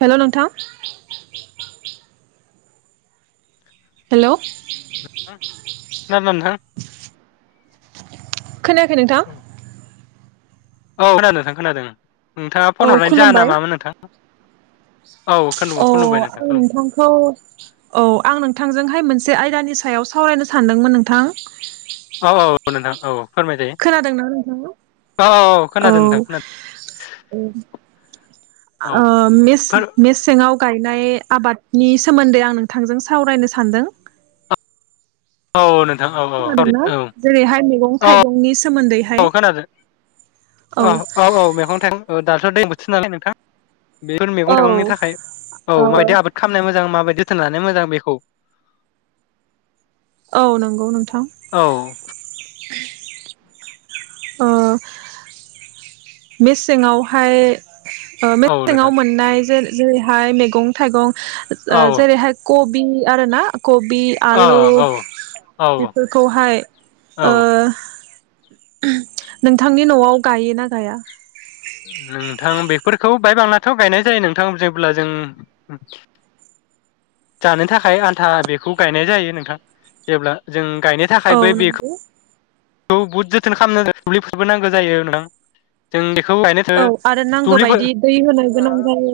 हेल' नोंथां। हेल'। खोनादोंना नोंथां खोनायाखै नोंथां। औ खोनादों नोंथां खोनादों उम। नोंथाङा औ फन हरनायनि जाहोना खुलुमबाय मामोन नोंथां? औ खुलुम खुलुमबाय नोंथां आं खुलुमबाय नोंथांखौ औ आं नोंथांजोंहाय मोनसे आयदानि सा सायाव सावरायनो सानदोंमोन नोंथां। औ औ नोंथां औ औ। फोरमायजायो खोनादोंना नोंथाङा औ औ खोनादों नोंथां खोनादों औ ओ मेसे फोर मेसेंआव गायनाय आबादनि सोमोन्दै आं नोंथांजों सावरायनो सानदों। औ नों खोनादोंना जेरैहाय मैगं औ थाइगंनि सोमोन्दै औ खोनादों औ औ औ मैगं थाइगं औ दाथ' दै बोथोर नालाय नोंथां। बेफोर मैगं औ थाइगंनि थाखाय औ माबायदि आबाद खालामनाय मोजां ओनबा जोथोन लानाया मोजां बेखौ औ नंगौ नोंथां औ [inaudible] ओ मेसेङावहाय औ मेसेंआव नोंथां मोननाय जे जेरैहाय- मैगं थाइगं ओ औ जेरैहाय ख- बि आरो ना कबि औ आलु औ औ बेफोरखौहाय औ ओ नोंथांनि न'आव गायो ना गाया फोरखौ बायबांनाथ' गायनाय जायो नोंथां जेब्ला जों जानो थाखाय आन्था बेखौ गायनाय जायो नोंथां जेब्ला जों गायनो औ थाखायबो बे नंगौ बहुद जोथोन खालामनांगौ दुब्लिफोरबोनांगौ जायो। होनां जों बेखौ गायनो थो औ आरो नांगौ दुब्लिफोर बायदि दै होनो गोनां जायो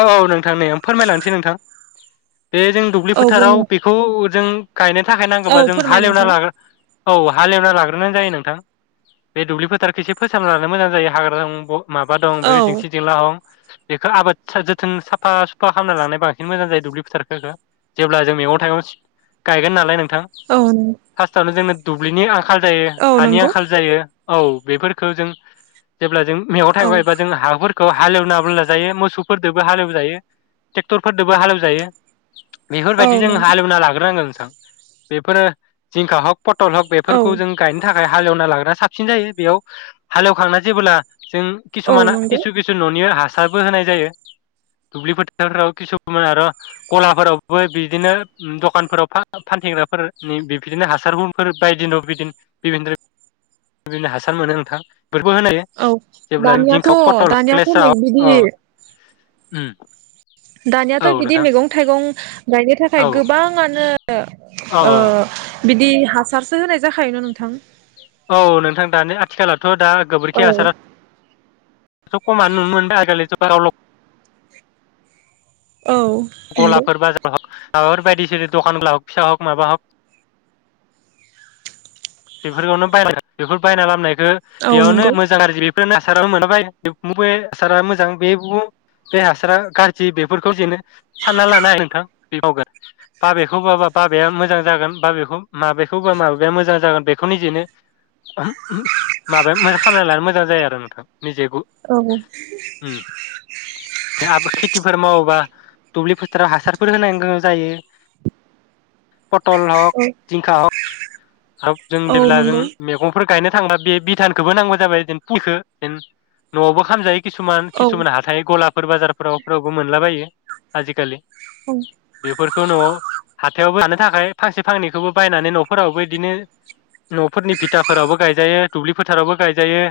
औ औ नोंथां नै फोरमायलांसै नोंथां। बे जों दुब्लि औ बुंनो फोथाराव बेखौ जों, गायनो थाखाय नांगौबा औ जों फोरमाय हालेवना नोंथां लाग्रो औ हालेवना लाग्रो जायो नोंथां बे दुब्लि फोथारखौ एसे फोसाबना लानो मोजां जायो हाग्रा दं ब माबा दं औ बै दिंसि जिंला हं बेखौ आबाद सो जोथोन साफा सुफा खालामामनानै लानाय बांसिन मोजां जायो दुब्लि फुथारखौ जेब्ला जों मैगं थाइगं सो गायगोन नालाय नों थां औ फार्स्टआवनो जोङो दुब्लिनि आंखाल जायो औ हानि नंगौ आंखाल जायो। औ बेफोरखौ जों जेब्ला जों मेगं थाइगं औ एबा जों हाफोर खौ हालेवनाबो लााजायो मोसौफोरदोबो हालेवजायो ट्रेक्टरफोरदोबो हालेवजायो। औ बेफोरबायदि जों नंगौ हालेवना लाग्रोनांगोन। बेफोरो जिंखा हग पटल हग औ बेफोरखौ जों गायनो थाखाय थाखाय हालेवना लाग्रा साबसिन जायो बेयाव हालेवखांना जेबोला जों औ खिसुमाना नंगौ खिसु खिसु न'निनो हास हासारबो होनाय जायो दुब्लि फोथारफ्राव खिसुमान आरो गलाफोरावबो बिदिनो ओ दखानफोराव फान फानथिंग्राफोरनि बिदिनो हासारफोर बायदिन' बिदिनो बिभिन रो बिदिनो हासार मोनो नोंथां। बेफोरखौ होनो औ जेब्ला दानियाथ' जिंखा पटल दानियाथ' क्लेस औ बिदि उम दानियाथ' औ बिदि नोंथां मैगं थाइगं गायनो औ थाखाय गोबाङानो ओ औ ओ बिदि हासारसो होनाय जाखायोन नोंथां? औ नोंथां दानि आथिखाला थ' दा औ गोबोरखि हासारा बेखौ खमानो मोनबाय आगोलिथ बारावल' औ नंगौ गलाफोर बाजाराव हाब माबाफोर बायदिसिरि दखानब्ला हक फिसा हक माबा हक बेफोरखौनो बाय बेफोर बायना लाबनाय खो औ बेयावनो नंगौ मोजां गाज्रि खोनो हासाराव मोनाबाय मबे हासारा मोजां बेबो बे हासारा गाज्रि बेफोरखौ जेनो सानना लानो हायो नोंथां बे मावगोन बाबेखौ बाबा बाबाया मोजां जागोन बाबेखौ माबेखौबा माबाया मोजां जागोन बेखौ निजेनो माबा खालामना लानो मोजां जायो आरो नोंथां निजेबो औ बे हाख खेथिफोर मावोबा दुब्लि फोथाराव हासारफोर होनांगौ जायो पटल हक औ जिंखा हक जों औ जेब्ला जों नंगौ मैगंफोर गायनो थांबा बे भिधानखौबो नांगौ जाबाय जेन फुलखौ जेन नआवबो खामजायो किसुमान औ किसुमान हाथाय गला फोर बाजारफोरावफ्रावबो मोनलाबायो आजिखालि। औ। फोरफोरखौ न'आव हाथायावबो थानो थाखाय फांसे फांनैखौबो बायनानै नफोरावबो बिदिनो न'फोरनि बिथाफोरावबो गायजायो दुब्लि फोथारावबो गायजायो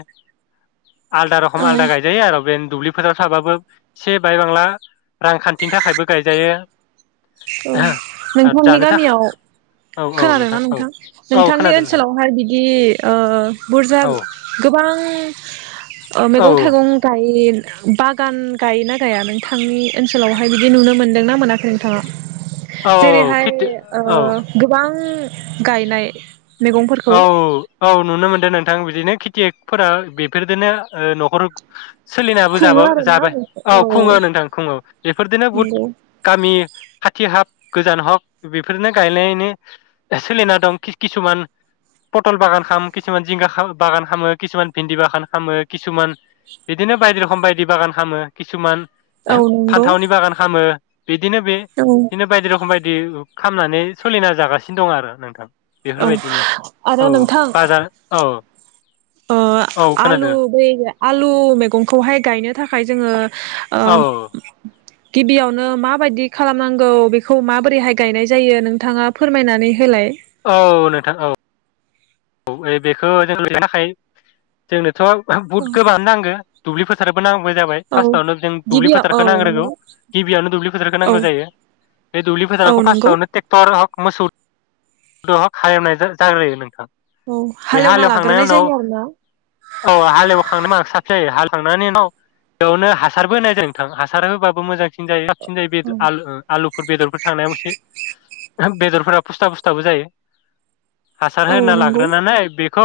आलदा रखम औ आलदा औ गायजायो आरो बे दुब्लि फोथाराव थाबाबो एसे बाय बांला रांखान्थिनि थाखायबो गायजायो। नोंथांनि जानो गामियाव थाखा औ औ नोंथां औ। नोंथांनि खोनादों नोंथां ओनसोलावहाय बिदि ओ बुरजा औ गोबां ओ औ मैगं थाइगं गायो बागान गायोना गाया नोंथांनि ओनसोलावहाय बिदि नुनो मोनदोंनाा मोनाखै नोंथाङा? औ जेरैहाय खेथि ओ औ गोबां गायनाय। मैगंफोरखौ औ औ औ नुनो मोन नोंथां बिदिनो खेथियफोरा बेफोरजोंनो नखर सोलिनाबो खुङो जाबो आरोना जाबाय औ खुङो नोंथां खुङो बेफोरदिनो नंगौ बहुद गामि खाथि हक गोजान हक बेफोरनो गायनायनि सोलिना दं किसुमान पटल बागान खाम किसुमान जिंगा बागान खालामामो किसुमान भिन्दि बागान खालामामो किसुमान बिदिनो बायदि रखोम बायदि बागान खामो किसुमान औ नंगौ फान्थावनि बागान खामो बिदिनो बे औ बिदिनो बायदि रखोम बायदि बे खामनानै सोलिना जागासिनो दं आरो नोंथां औ बेफोरबायदिनो औ बाजार औ अ औ आलु खोनादों बैगा आलु मैगंखौहाय गायनो थाखाय जोङो ओ औ गिबियावनो माबायदि खालामनांगौ बेखौ माबोरैहाय गायनाय जायो नोंथाङा फोरमायनानै होलाय औ नोंथां औ ओइ बेखौ जोंनो थाखाय जोंनो थ' बुथ गोबानो नांगो दुब्लि फोथारबो नांग जाबाय औ फार्स्टआवनो जों दुब्लि गिबियाव औ फोथारखौ नांग्रोगौ नंगौ गिबियावनो दुब्लि फोथारखौ औ नांगौ जायो बे दुब्लि औ फोथारावखौ नंगौ फार्स्टआवनो ट्रेक्टर हक मोसौ खालामनाय जाग्रोयो नोंथां औ बे हालेवना हालेवखांनायनि लाग्रोनाय उनाव जायो आरोना औ हालेवखांनो मा साथ जायो हाल थांनानै उनाव बेयावनो हासारबो होनाय जायो नोंथां हासार होबाबो मोजांसिन जायो। साबसिन जायो बे औ आलु आलुफोर बेदरफोर थांनायाव मोनसे बेदरफोरा फुस्था फुस्थाबो जायो हासार औ होना नंगौ लाग्रोनानै बेखौ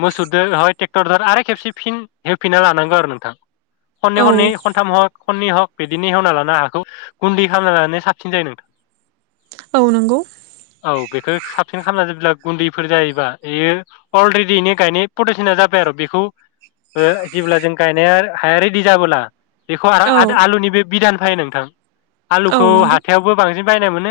मोसौदो हाय ट्रेक्टरजों आरो खेबसे फिन एवफिनना लानांगौ आरो नोंथां खनै औ खनै खनथाम ह खननि हक बिदिनो हेवना लाना हाखौ गुन्दै खालामना लानानै साबसिन जायो नोंथां औ नंगौ औ बेखौ साबसिन खालामना जेब्ला गुन्दैफोर जायोबा बियो अलरेडिनो गायनाय प्रटेकसना जाबाय आरो बेखौ जेब्ला जों गायनाया हाया रेडि जाबोला बेखौ औ आरो आलुनि बे बिदान फायो नोंथां औ आलुखौ नंगौ हाथायावबो बांसिन बायना मोनो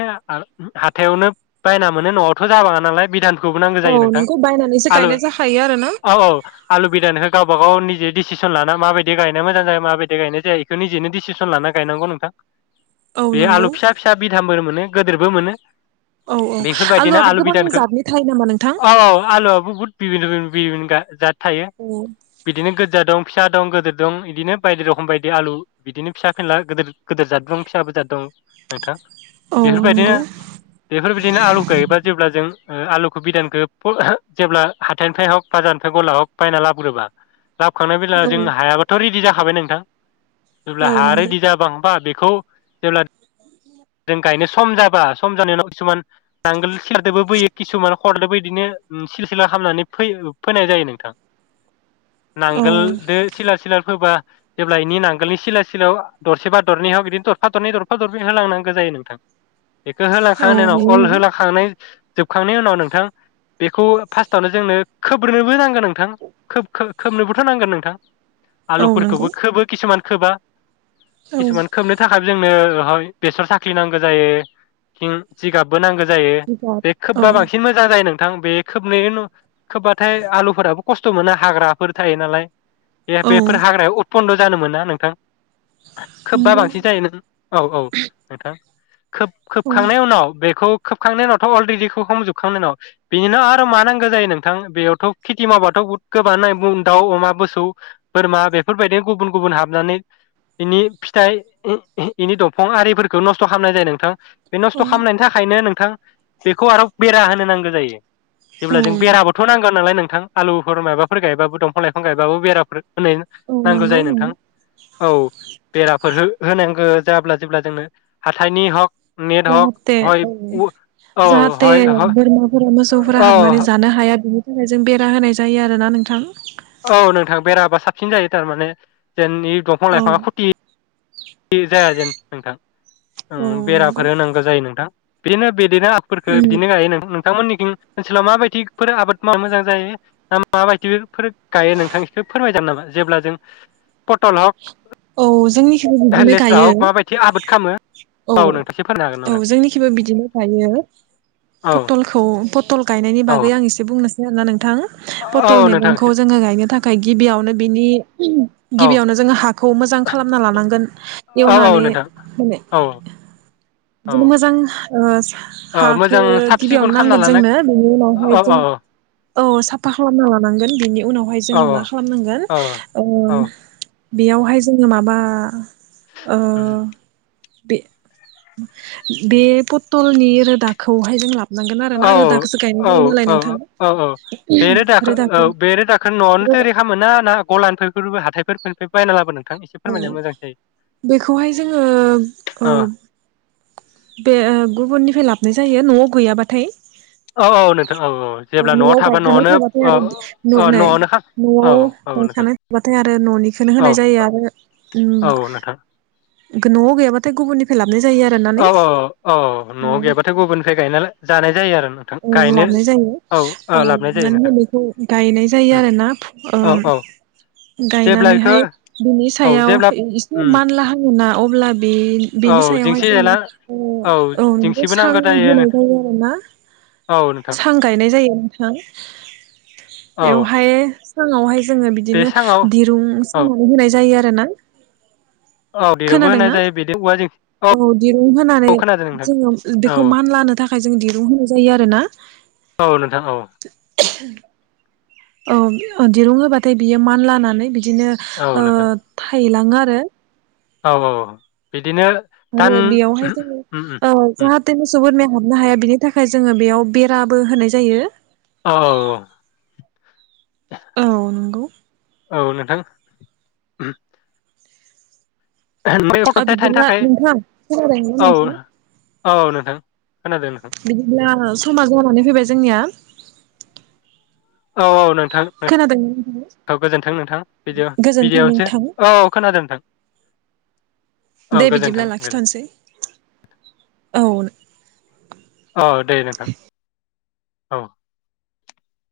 हाथायावनो बायना मोनो न'आवथ' जाबाङा नालाय बिधा न खौबो नांगौ जायो नोंथां। बिधानखौ बायनानैसो आलु गायनाय जाखायो आरो ना? औ औ आलु बिदानिखौ गावबा गाव निजे डिसिसन ला माबायदि गानाय मोजां जायो माबायदि गायनाय जाया बेखौ निजेनो डिसिसन लानानै गायनांगौ नोंथां। औ बे नंगौ आलु फिसा -फिसा बिधान फोर मोनो गेदेरबो मोनो। औ औ बेफोरबायदिनो आलुआबो आलु गोबां जादनि थायो नामा नोंथां? बहुद बिबिन्न- बिबिन्न जाद थायो औ बिदिनो गोजा दं, फिसा दं गिदिर दं बिदिनो बायदि रखम बायदि आलु बिदिनो फिसा- फिनला गिदिर- गोदोर जाद दं फिसाबोजाद दं। नोंथां औ नंगौ बेफोरबायदिनो आलुखौगायोबा जेब्ला जों आलुखौ बिदानखौ [unintelligible] जेब्ला हाथाइनिफ्राय हग बाजारनिफ्राय हग बायना लाबो्योब्ला लाबोखांना बेला औ हायाबोथ' रेडदि जाखाबाय नोंथां। जेब्ला औ हाया नंगौ रेडदि जाया होनबा बे खौ जेब्ला जों गायनो सम जाबा सम जानाय उनाव खिसुमान नांगोल [unintelligible] ओ सिला -सिला खालामनानै फोनाय जायो नोंथां। औ नांगोलदो सिल- सिला फोबा जेब्ला इनि नांगोलनि सिला सिलायाव दरसेबा दरनैयाव बिदिनो दरफा दरनै दरफा दरनै होलांनांगौ जायो नोंथां। बेखौ औ होलांखांनायनि उनाव बेनि अल होलांखांनाय जोबखांनायनि उनाव नोंथां बेखौ फार्स्टआवनो जोंनो खोब्रोननोबो नांगोन नोंथां खोबनोबोथ' नांगोन नोंथां। औ आलुफोरखौबो नंगौ खोबो खिसुमान- खोबा औ किसुमान खोबनो थाखाय जोंनो [unintelligible] बेसर साख्रि नांगौ जायो ओ जिगाबबो नांगौ [unintelligible] जायो जिगाब बे औ खोबबा बांसिन मोजां जायो नों थां बे खोबबाथाय आलुफोराबो खस्थ' मोना हाग्राफोर थायो नालाय औ बेफोर हाग्रायाव उपन्द जानो मोना नोंथां। खोबबा नंगौ बांसिन जायो नों औ औ नोंथां। खोब औ खोबखांनाय उनाव बेखौ खोबखांनायनि उनावथ' अलरेडिखौ हमजोबखांनायनाव बिनिनो आरो मा नांगौ जायो नोंथां बेयावथ' खेथि मावबाथ' बहुद गोबानो नाय दाउ अमा मोसौ बोरमा बेफोरबायदिनो गुबुन गुबुन हाबनानै बेनि फिथाइ बेनि दंफां आरिफोरखौ नस्थ' खालामनाय जायो नोंथां। बे नस्थ' औ खालामनायनि थाखायनो नों थां बेखौ आरो बेरा होनो नांगौ जायो। जेब्ला औ जों बेराबोथ' नांगोन नालाय नों थां आलुफोर माबाफोर गायबाबो दंफां लाइां गायबाबो बेराफोर होनाय औ नांगौ नंगौ जायो नोंथां। नंगौ औ बेराफोर हो होनांगौ जायाब्ला जेब्ला जोंनो हाथायनि हक नेट हक जाहाथे हय औ उ औ जाहाथे हय ह बोरमाफोरा मो सौफोरा हाबनानै औ जानो हाया। बिनि थाखाय जों बेरा होनाय जायो आरोना नोंथां। औ नोंथां बेराबा साबसिन जायो थारमाने जेननि दंफां औ लाइफाङा खुथि जाया जेन नोंथां। औ ओं नंगौ बेराफोर होनांगौ जायो नोंथां। बिनो बिदिनो फोरखो उम बिदिनो गायो नोंथां नों थांमोननिखिं ओनसोलाव माबायदिफोर आबाद मावनो मोजां जायो ना माबायदिफोर फोर गायो नोंथां इखौ फोरमाय जागोन नामा जेब्ला जों पटल हक, औ जोंनिखिबो बिदिनो लेस्रा गायो। हक माबायदि आबाद खालामो औ नोंथां एसे फोरमायनो हागोन औ। जोंनिखिबो बिदिनो गायो नामा औ पटलखौ प टल गायनायनि बागै आं एसे बुंनो आरोना नोंथां। औ पथल औ नोंथां एसे मैगंखौ जोङो गायनो थाखाय गिबियावनो बिनि औ गिबियावनो जोङो हाखौ मोजां खालामना लानांगोन औ औ एवनानै नोंथां माने औ औ बिदिनो मोजां ओ औ हाखौ मोजां साब सिखुन गिबियावनो खालामना नांगोन लानाय जोंनो बेनि उनावहाय औ औ जों औ साफा खालामना लानांगोन बेनि उनावहाय औ जोङो मा खालामनांगोन औ ओ औ बेयावहाय जोङो माबा ओ बे-बे पथलनि रोदाखौहाय जोंला औ औ औ औ औ बे रोदाखो औ रोदाखौ बे रोदाखो न'आवनो रोदा थैयारि खामोना ना गलानिफा फोर बा हाथाइफोर फोरनिफ्राय बायना लाबो नों औ बेखौहाय जोङो ओ औ बे ओ गुबुननिफ्राय लाबनाय जायो न'आव गैयाबाथाय। नोंथां औ औ जेब्ला न'आव थाबा गायखानाय न'आवनो थाबाथाय औ आरो न औ नै न'आवनो खा औ न'आव औ नोंथां गायखानाय थाबाथाय आरो न'निखौनो औ होनाय जायो आरो उम औ नोंथां खो न'आव गैयाबा थाय गुबुननिफ्राय लाबनाय जायो आरो। औ औ औ न'आव गैयाबाथाय गुबुननिफ्राय गायना जानाय जायो आरो। नोंथां औ गायनो लाबनाय जायो औ लाबोनाय जायो नोंथां लाबनैहाय बेखौ गायनाय जायो उम आरोना औ ओम औ जेब्ला बेखौ गायनानैहाय बिनि औ सायाव जेब्ला एसे उम मानला हाङोना अब्ला बे औ बेनि सायावहाय जेंसि जोङो जेला औ ओ सां होनाय जायो आरोना। औ नोंथां सां गायनाय जायो नोंथां औ बेवहाय साङावहाय जोङो बे बिदिनो सांआव दिरुं औ सोंनानै होनाय जायो आरो ना औ दिरुंबो होनाय खोनादोंना जायो बिदि औवा जों औ दिरुं होनानै औ खोनादों नोंथां जोङो औ बेखौ मानलानो थाखाय जों दिरुं होनाय जायो आरोना। औ नोंथां औ। दिरुं होबाथाय बियो मानलानानै बिदिनो औ ओ नोंथां थाइला ङो आरो। औ औ बिदिनो दान आरो बेयावहाय जोङो उम उम ओ उम जाहाथे मोसौ बोरमाया हाबनो हाया बिनि थाखाय जोङो बेयाव बेराबो होनाय जायो। औ औ नंगौ औ नोंथां ओमफ्राय औ गथ'थाय थानो बिदिब्ला थाखाय नोंथां खोनादोंना औ नोंथां? औ नोंथां खोनादों नोंथां बिदिब्ला समा जानानै फैबाय जोंनिया औ औ नों थां खोनादोंना नोंथाङा गोजोन्थों नोंथां बिदि गोजोनथों बिदियावनोसो नोंथां औ खोनादों नोंथां औ दे गोजोन्थों बिदिब्ला गोजोन लाखिथ'नोसै। औ अ दे नोंथां औ